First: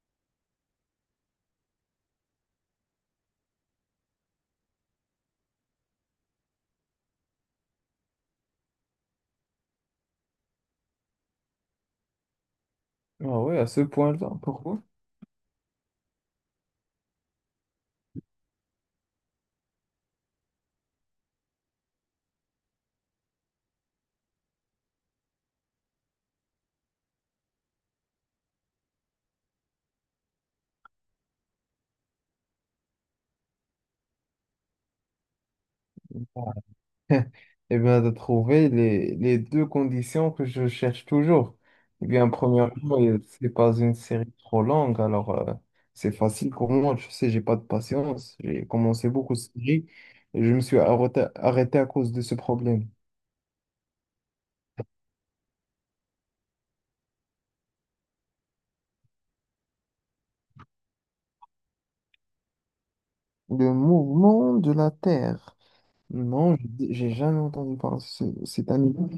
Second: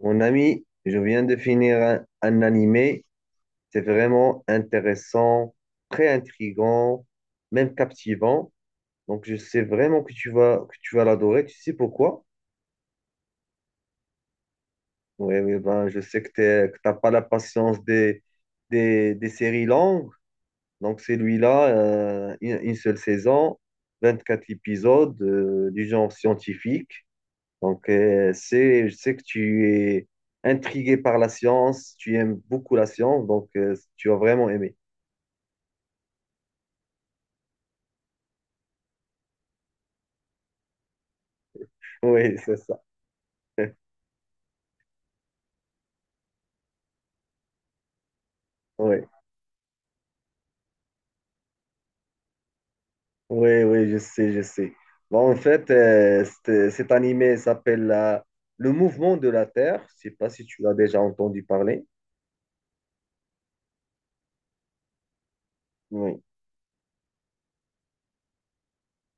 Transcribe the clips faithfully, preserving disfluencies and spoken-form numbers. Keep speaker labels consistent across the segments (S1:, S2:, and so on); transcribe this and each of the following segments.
S1: Mon ami, je viens de finir un, un animé. C'est vraiment intéressant, très intrigant, même captivant. Donc, je sais vraiment que tu vas, que tu vas l'adorer. Tu sais pourquoi?
S2: Ah ouais, à ce point-là, pourquoi?
S1: Oui, oui, ben, je sais que tu n'as pas la patience des, des, des séries longues. Donc, celui-là, euh, une, une seule saison, vingt-quatre épisodes, euh, du genre scientifique. Donc, euh, c'est, je sais que tu es intrigué par la science, tu aimes beaucoup la science, donc euh, tu as vraiment aimé.
S2: Eh bien, de trouver les, les deux conditions que je cherche toujours. Eh bien,
S1: Oui, c'est ça.
S2: premièrement, euh, c'est pas une série trop longue, alors euh, c'est facile pour moi. Je sais, j'ai pas de patience. J'ai
S1: Oui,
S2: commencé beaucoup de séries et je me suis arrêté, arrêté à cause de ce problème.
S1: oui, oui, je sais, je sais. Bon, en fait, euh, c'est- cet animé s'appelle la- Le Mouvement de la Terre. Je sais pas si tu l'as déjà entendu parler.
S2: Le mouvement de la Terre.
S1: Oui,
S2: Non, j'ai j'ai jamais entendu parler de ce, cet animal.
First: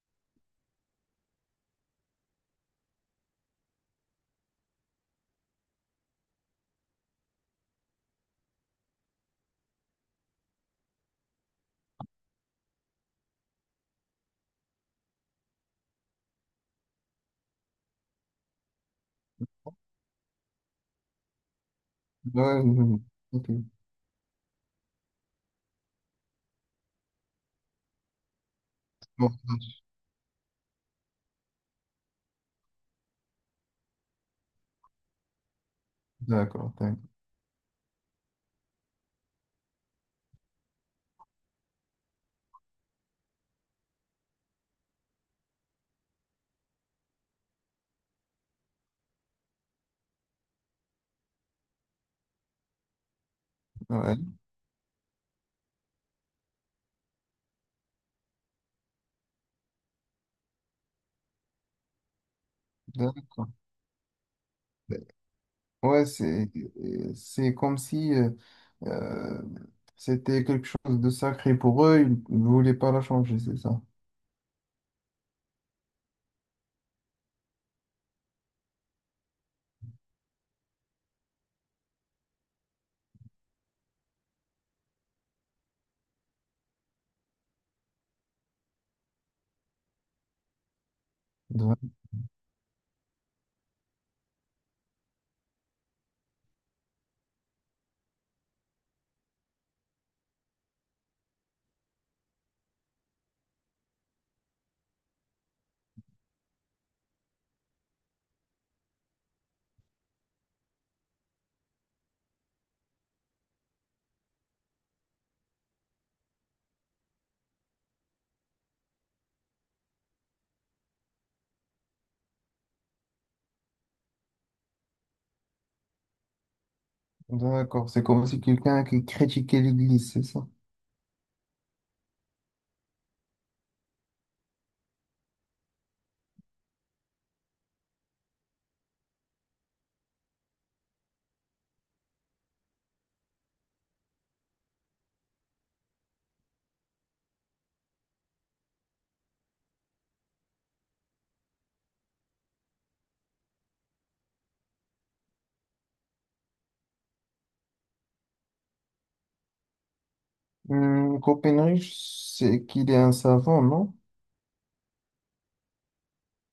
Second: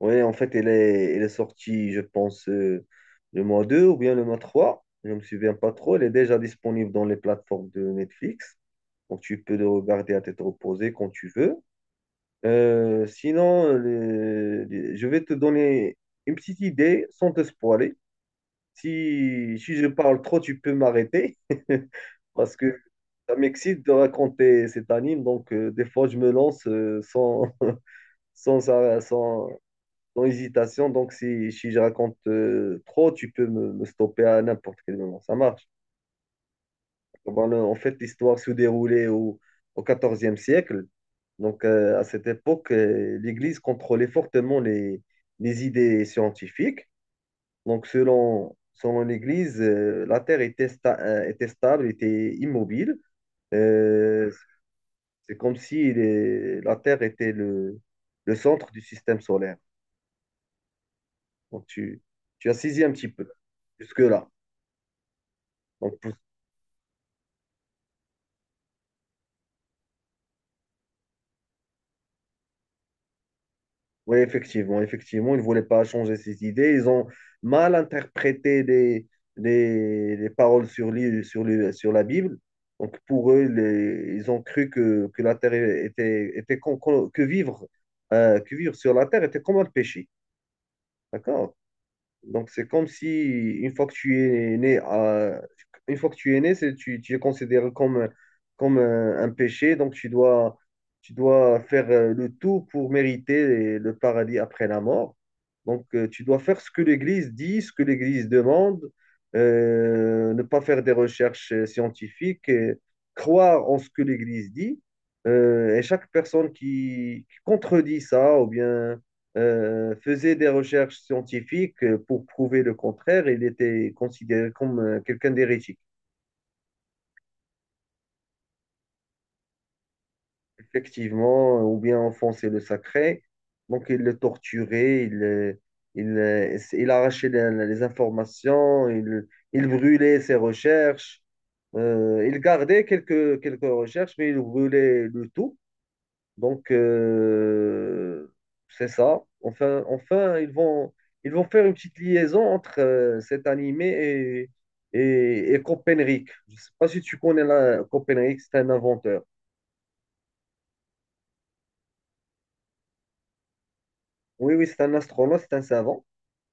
S1: oui, en fait, elle est, elle est sortie, je pense, euh, le mois deux ou bien le mois trois. Je ne me souviens pas trop. Elle est déjà disponible dans les plateformes de Netflix. Donc, tu peux le regarder à tête reposée quand tu veux. Euh, sinon, le- le- je vais te donner une petite idée sans te spoiler. Si, si je parle trop, tu peux m'arrêter. Parce
S2: Ouais,
S1: que
S2: non,
S1: ça
S2: ok.
S1: m'excite de raconter cet anime. Donc, euh, des fois, je me lance euh, sans, sans, ça-
S2: Bon,
S1: sans, sans hésitation. Donc, si, si je raconte euh, trop, tu peux me, me stopper à n'importe quel moment. Ça marche.
S2: d'accord, d'accord.
S1: Ben, le- en fait, l'histoire se déroulait au, au quatorzième siècle. Donc, euh, à cette époque, euh, l'Église contrôlait fortement les, les idées scientifiques. Donc, selon, selon l'Église, euh, la Terre était, sta- euh, était stable, était immobile.
S2: Ouais,
S1: Euh, c'est comme si les- la Terre était le, le centre du système solaire. Donc, tu, tu as saisi un petit peu
S2: d'accord.
S1: jusque-là. Donc,
S2: Ouais, c'est euh, c'est comme si euh, euh, c'était quelque chose de sacré pour eux, ils ne voulaient pas la changer, c'est ça.
S1: oui, effectivement, effectivement, ils ne voulaient pas changer ses idées. Ils ont mal interprété les, les, les paroles sur, l'île- sur, le- sur la Bible. Donc, pour eux, les- ils ont cru que, que la terre était, était con- con- que vivre, euh, que vivre sur la terre était comme un péché. D'accord?
S2: D'a-
S1: Donc, c'est comme si, une fois que tu es né, à- une fois que tu es né, c'est, tu, tu es considéré comme, comme un, un péché. Donc, tu dois, tu dois faire euh, le tout pour mériter le paradis après la mort. Donc, euh, tu dois faire ce que l'Église dit, ce que l'Église demande, euh, ne pas faire des recherches euh, scientifiques, et croire en ce que l'Église dit. Euh, et chaque personne qui, qui contredit ça, ou bien euh, faisait des recherches scientifiques euh, pour prouver le contraire, il était considéré comme euh, quelqu'un d'hérétique.
S2: D'accord, c'est comme si quelqu'un qui critiquait l'Église, c'est ça.
S1: Effectivement, euh, ou bien enfoncer le sacré. Donc, il le torturait, il, euh, il, euh, il arrachait les, les informations, il, il brûlait ses recherches. Euh, il gardait quelques, quelques recherches, mais il brûlait le tout. Donc, euh, c'est ça. Enfin, enfin ils vont, ils vont faire une petite liaison entre euh, cet animé et, et, et Copernic. Je ne sais pas si tu connais la, Copernic, c'est un inventeur.
S2: Hum, Copernic, c'est qu'il est un savant, non?
S1: Oui, oui, c'est un astronaute, c'est un savant.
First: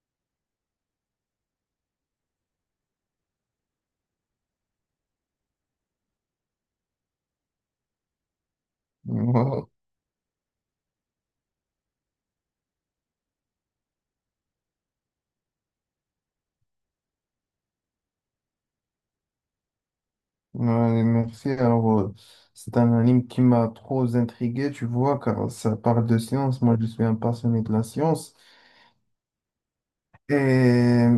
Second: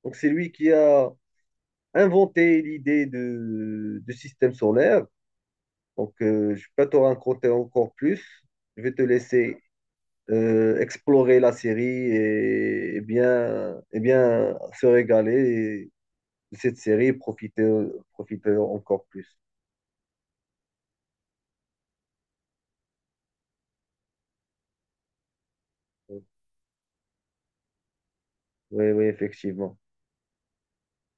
S1: Donc, c'est lui qui a inventé l'idée de, de système solaire. Donc, euh, je peux te raconter encore plus. Je vais te laisser
S2: Ouais.
S1: euh, explorer la série et, et bien, et bien se régaler de cette série et profiter, profiter encore plus.
S2: Ouais, merci. Alors, euh, c'est un anime qui m'a trop intrigué, tu vois, car ça parle de science. Moi, je suis un passionné de la science.
S1: Oui, oui, effectivement.
S2: Et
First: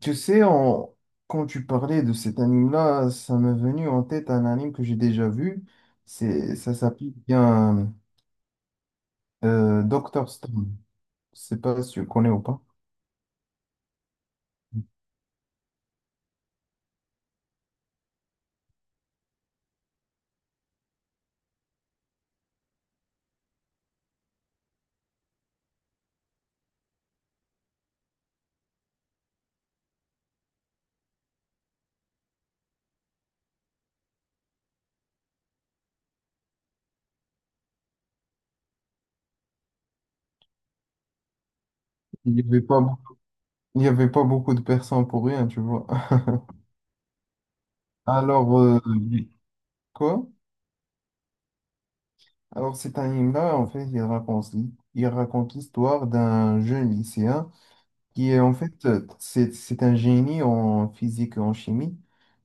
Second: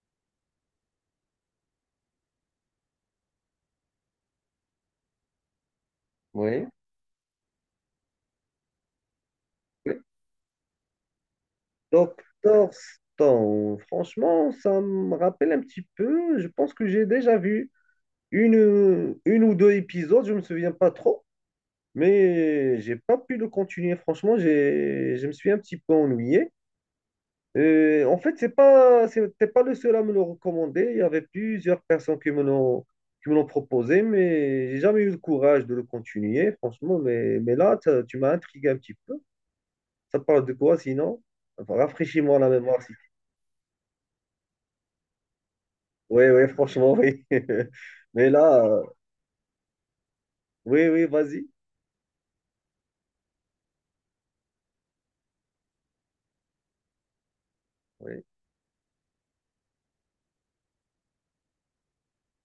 S2: tu sais, en- quand tu parlais de cet anime-là, ça m'est venu en tête un anime que j'ai déjà vu. C'est,
S1: Oui.
S2: ça s'appelle bien euh,
S1: Oui.
S2: Doctor Stone. Je sais pas si tu le connais ou pas.
S1: Doctor Stone, franchement, ça me rappelle un petit peu. Je pense que j'ai déjà vu une, euh, une ou deux épisodes, je me souviens pas trop, mais j'ai pas pu le continuer. Franchement, j'ai, je me suis un petit peu ennuyé. Euh, en fait, c'est pas, c'était pas le seul à me le recommander. Il y avait plusieurs personnes qui me l'ont, qui me l'ont proposé, mais j'ai jamais eu le courage de le continuer, franchement. Mais, mais là, ça- tu m'as intrigué un petit peu. Ça parle de quoi sinon? Enfin,
S2: Il
S1: rafraîchis-moi
S2: n'y
S1: la
S2: avait pas
S1: mémoire. Si...
S2: Il n'y avait pas beaucoup de personnes pour rien, tu vois.
S1: Oui, oui, franchement, oui. Mais
S2: Alors,
S1: là,
S2: euh,
S1: euh,
S2: quoi?
S1: oui, oui, vas-y.
S2: Alors, cet anime-là, en fait, il raconte, il raconte l'histoire d'un jeune lycéen
S1: Oui,
S2: qui est, en fait, euh, c'est, c'est un génie en physique et en chimie.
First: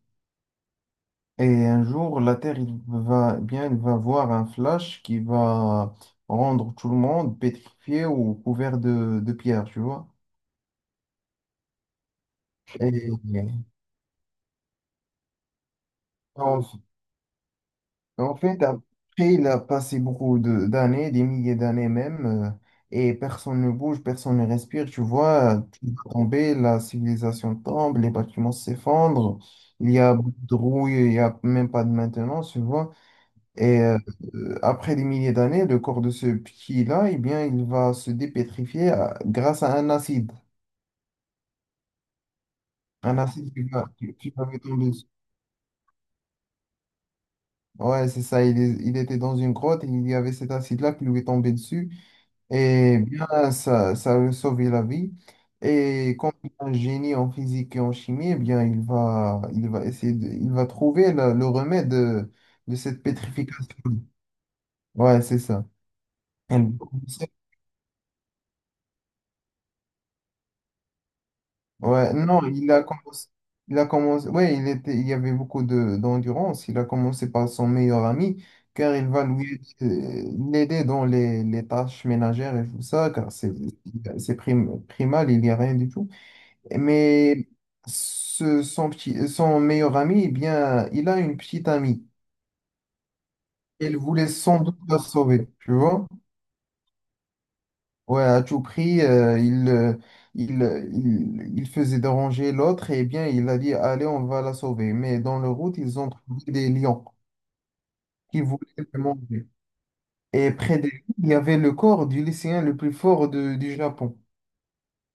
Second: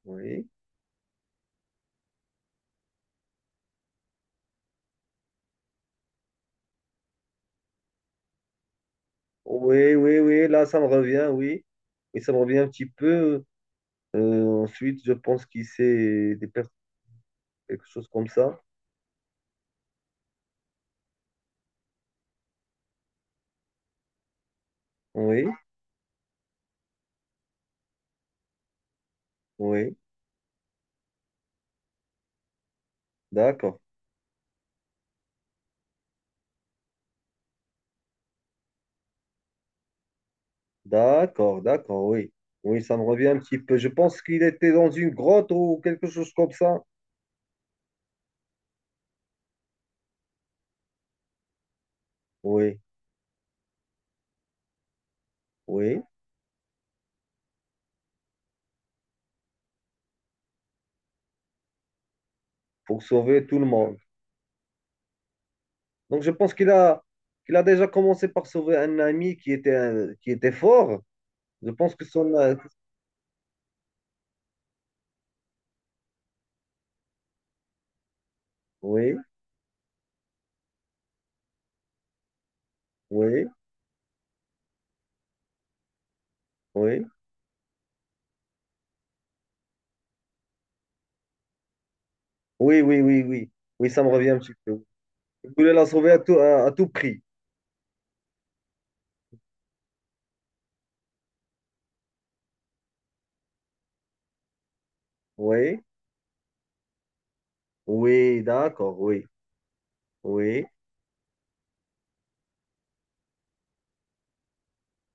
S1: oui.
S2: Et un jour, la Terre, il va, bien, il va voir un flash qui va rendre tout le monde pétrifié ou couvert de, de pierre, tu
S1: Oui,
S2: vois.
S1: oui, oui, là, ça me revient, oui. Et ça me revient un petit
S2: Et,
S1: peu. Euh, ensuite, je pense qu'il c'est des pers-
S2: en
S1: quelque chose comme
S2: en
S1: ça.
S2: fait, après, il a passé beaucoup de- d'années, des milliers d'années même, euh, et personne ne bouge, personne ne respire, tu
S1: Oui,
S2: vois, tout va tomber, la civilisation tombe, les bâtiments s'effondrent, il
S1: oui.
S2: y a beaucoup de rouille, il n'y a même pas de maintenance, tu vois.
S1: D'accord,
S2: Et euh, euh, après des milliers d'années, le corps de ce petit-là, eh bien, il va se dépétrifier à- grâce à un acide,
S1: d'accord, d'accord, oui. Oui, ça me
S2: un
S1: revient un
S2: acide
S1: petit
S2: qui
S1: peu.
S2: va,
S1: Je
S2: qui,
S1: pense
S2: qui
S1: qu'il
S2: va lui
S1: était
S2: tomber
S1: dans
S2: dessus.
S1: une grotte ou quelque chose comme ça.
S2: Ouais, c'est ça, il, est- il était dans une grotte et il y avait cet acide-là qui lui est tombé dessus.
S1: Oui,
S2: Et bien, ça, ça lui a sauvé la vie.
S1: oui,
S2: Et comme il est un génie en physique et en chimie, eh bien, il va, il va essayer de, il va trouver la- le remède de, de
S1: pour
S2: cette
S1: sauver tout le
S2: pétrification.
S1: monde.
S2: Ouais, c'est ça.
S1: Donc, je pense qu'il
S2: Elle-
S1: a, qu'il a déjà commencé par sauver un ami qui était, un- qui était fort. Je pense que
S2: Ouais,
S1: son...
S2: non,
S1: euh,
S2: il a commencé, il a commencé, ouais, il était, il y avait beaucoup de, d'endurance. Il a commencé par son meilleur ami, car il
S1: Oui,
S2: va lui, euh, l'aider dans les, les tâches ménagères et tout ça, car
S1: oui,
S2: c'est, c'est prim- primal, il n'y a rien du tout.
S1: oui.
S2: Mais ce- son petit, son meilleur ami, eh bien, il a une petite amie.
S1: Oui, oui, oui, oui. Oui,
S2: Elle
S1: ça me
S2: voulait
S1: revient un petit
S2: sans doute
S1: peu.
S2: la sauver,
S1: Il
S2: tu
S1: voulait la
S2: vois?
S1: sauver à tout, à, à tout prix.
S2: Ouais, à tout prix, euh, il, euh, il, euh, il, il faisait déranger l'autre et eh bien, il a dit, allez, on va la sauver. Mais dans la route,
S1: Oui,
S2: ils ont trouvé des lions qui
S1: oui,
S2: voulaient le
S1: d'accord, oui,
S2: manger. Et
S1: oui.
S2: près d'elle, il y avait le corps du lycéen le plus fort de- du Japon.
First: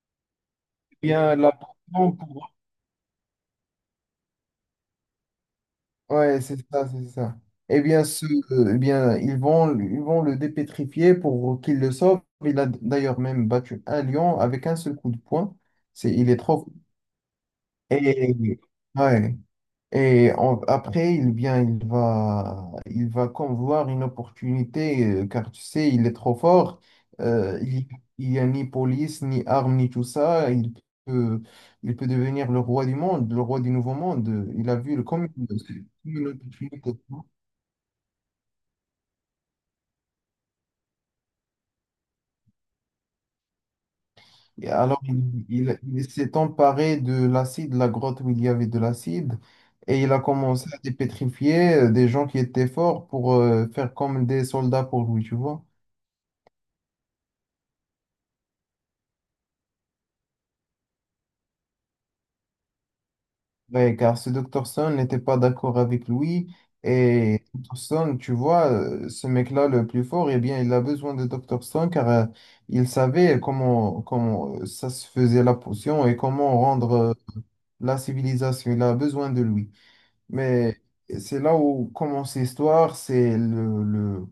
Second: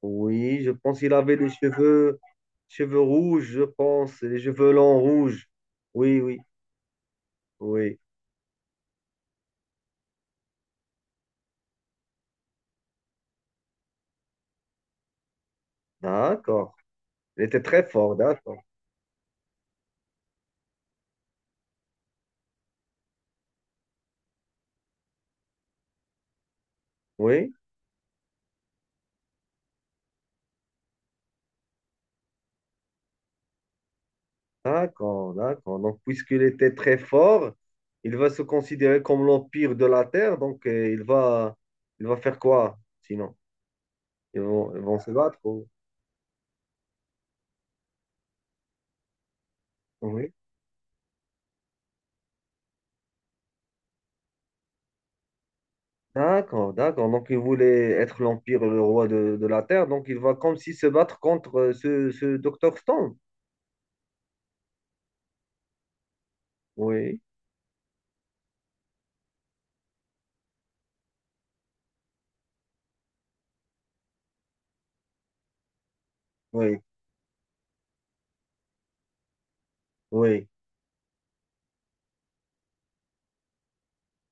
S1: Oui, je
S2: Eh
S1: pense qu'il avait
S2: Bien,
S1: les
S2: la
S1: cheveux, cheveux rouges, je pense, les cheveux longs rouges. Oui, oui,
S2: Ouais, c'est ça, c'est ça. Eh
S1: oui.
S2: bien, ce, euh, eh bien, ils vont, ils vont le dépétrifier pour qu'il le sauve. Il a d'ailleurs même battu un lion avec un seul coup de poing. C'est, il est trop.
S1: D'accord. Il était très fort,
S2: Et,
S1: d'accord.
S2: ouais. Et en- après, il vient, il va, il va comme voir une opportunité, euh, car tu sais, il est trop fort.
S1: Oui,
S2: Euh, il il n'y a ni police, ni armes, ni tout ça. Il peut, il peut devenir le roi du monde, le roi du nouveau monde. Il a vu le, comme
S1: d'accord,
S2: une comme
S1: d'accord. Donc,
S2: une
S1: puisqu'il était
S2: opportunité.
S1: très fort, il va se considérer comme l'empire de la Terre. Donc, euh, il va, il va faire quoi sinon? Ils
S2: Et
S1: vont, ils vont
S2: alors,
S1: se battre.
S2: il,
S1: ou-
S2: il- il s'est emparé de l'acide, la grotte où il y avait de l'acide, et il a
S1: Oui.
S2: commencé à dépétrifier euh, des gens qui étaient forts pour euh, faire comme des soldats pour lui, tu vois.
S1: D'accord, d'accord. Donc, il voulait être l'empire, le roi de, de la Terre. Donc, il va comme s'il se battre contre euh, ce, ce docteur Stone.
S2: Ouais, car ce Docteur Stone n'était pas d'accord avec lui,
S1: Oui.
S2: et Docteur Stone, tu vois, euh, ce mec-là le plus fort, eh bien, il a besoin de Docteur Stone car euh, il savait comment, comment euh, ça se faisait la potion et comment
S1: Oui,
S2: rendre euh, la civilisation. Il a besoin de lui.
S1: oui,
S2: Mais c'est là où commence l'histoire, c'est le, le-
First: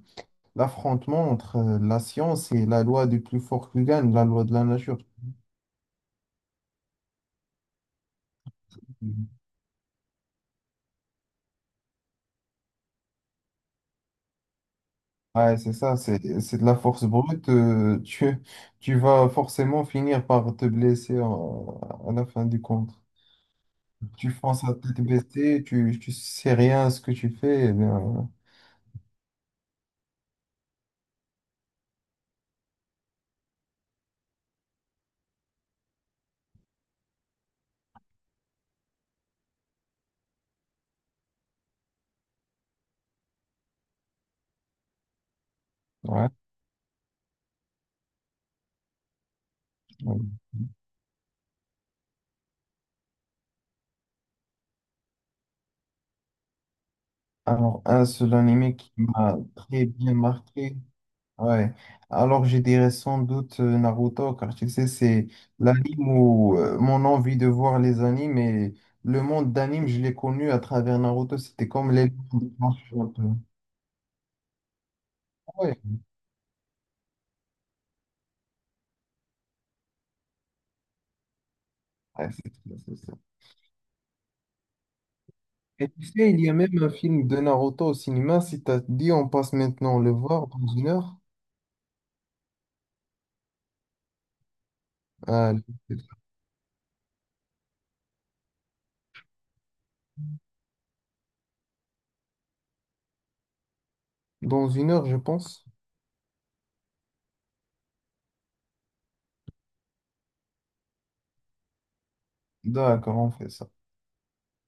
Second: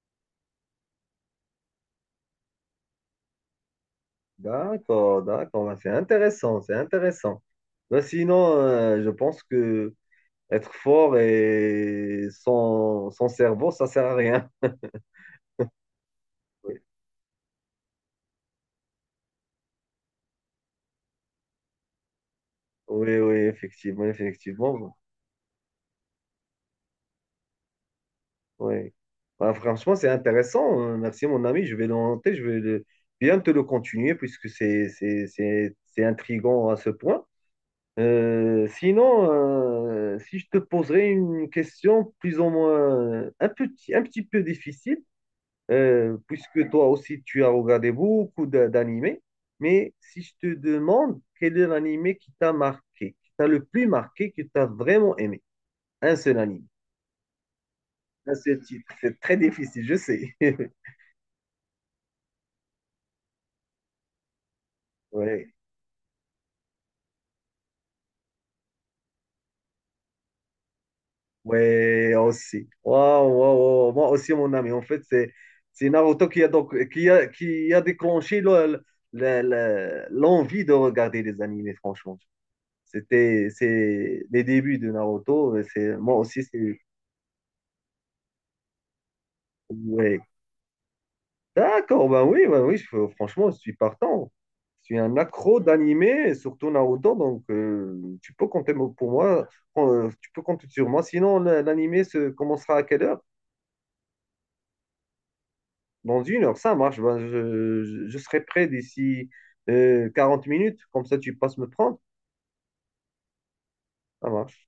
S2: l'affrontement entre euh, la science et la loi du plus fort qui gagne, la loi de la nature.
S1: d'accord, d'accord. Ben, c'est intéressant, c'est intéressant. Ben, sinon, euh, je
S2: Mhm.
S1: pense que être fort et sans, sans cerveau, ça sert à rien.
S2: Ouais, c'est ça, c'est, c'est de la
S1: Oui,
S2: force brute. Euh, tu, tu vas forcément finir par te blesser en- à la fin du compte.
S1: oui, oui, effectivement,
S2: Tu penses à
S1: effectivement.
S2: tête baissée, tu, tu sais rien à ce que tu fais. Eh bien,
S1: Oui. Ben, franchement, c'est intéressant. Euh, Merci, mon ami. Je vais le noter, je vais le- bien te le continuer puisque c'est, c'est, c'est, c'est intriguant à ce point. Euh, sinon, euh, si je te poserais une question plus ou moins euh, un petit, un petit peu difficile, euh,
S2: ouais.
S1: puisque toi aussi tu as regardé beaucoup d'a- d'animés. Mais si je
S2: Mhm.
S1: te demande quel est l'animé qui t'a marqué, qui t'a le plus marqué, que t'as vraiment aimé, un seul anime,
S2: Alors, un
S1: un
S2: seul
S1: seul
S2: animé qui
S1: titre, c'est très
S2: m'a
S1: difficile,
S2: très
S1: je
S2: bien
S1: sais.
S2: marqué. Ouais. Alors je dirais sans doute euh, Naruto, car tu sais, c'est.
S1: Ouais,
S2: Mhm. L'anime où euh, mon envie de voir les animes et le monde d'anime, je l'ai connu à travers Naruto. C'était comme les...
S1: ouais, aussi. Waouh, waouh, waouh. Moi aussi, mon ami. En fait, c'est
S2: Ouais,
S1: c'est Naruto qui a donc qui a qui a déclenché le- le- le- l'envie de regarder les animés. Franchement,
S2: ouais, c'est ça, c'est ça.
S1: c'était c'est les débuts de Naruto.
S2: Et
S1: C'est
S2: tu
S1: moi
S2: sais, il
S1: aussi,
S2: y a
S1: c'est
S2: même un film de Naruto au cinéma. Si t'as dit, on passe maintenant le
S1: ouais.
S2: voir dans une heure.
S1: D'accord, ben oui, ben oui, je- franchement, je suis partant. Je suis un
S2: Euh,
S1: accro d'animé, et surtout Naruto, donc euh, tu peux compter mo- pour moi, euh, tu peux compter sur moi. Sinon, la- l'animé se commencera à quelle heure?
S2: dans une heure, je pense.
S1: Dans une heure, ça marche. Ben, je, je- je serai prêt d'ici euh, quarante minutes, comme ça tu passes me prendre.
S2: D'accord, on fait ça.
S1: Ça marche.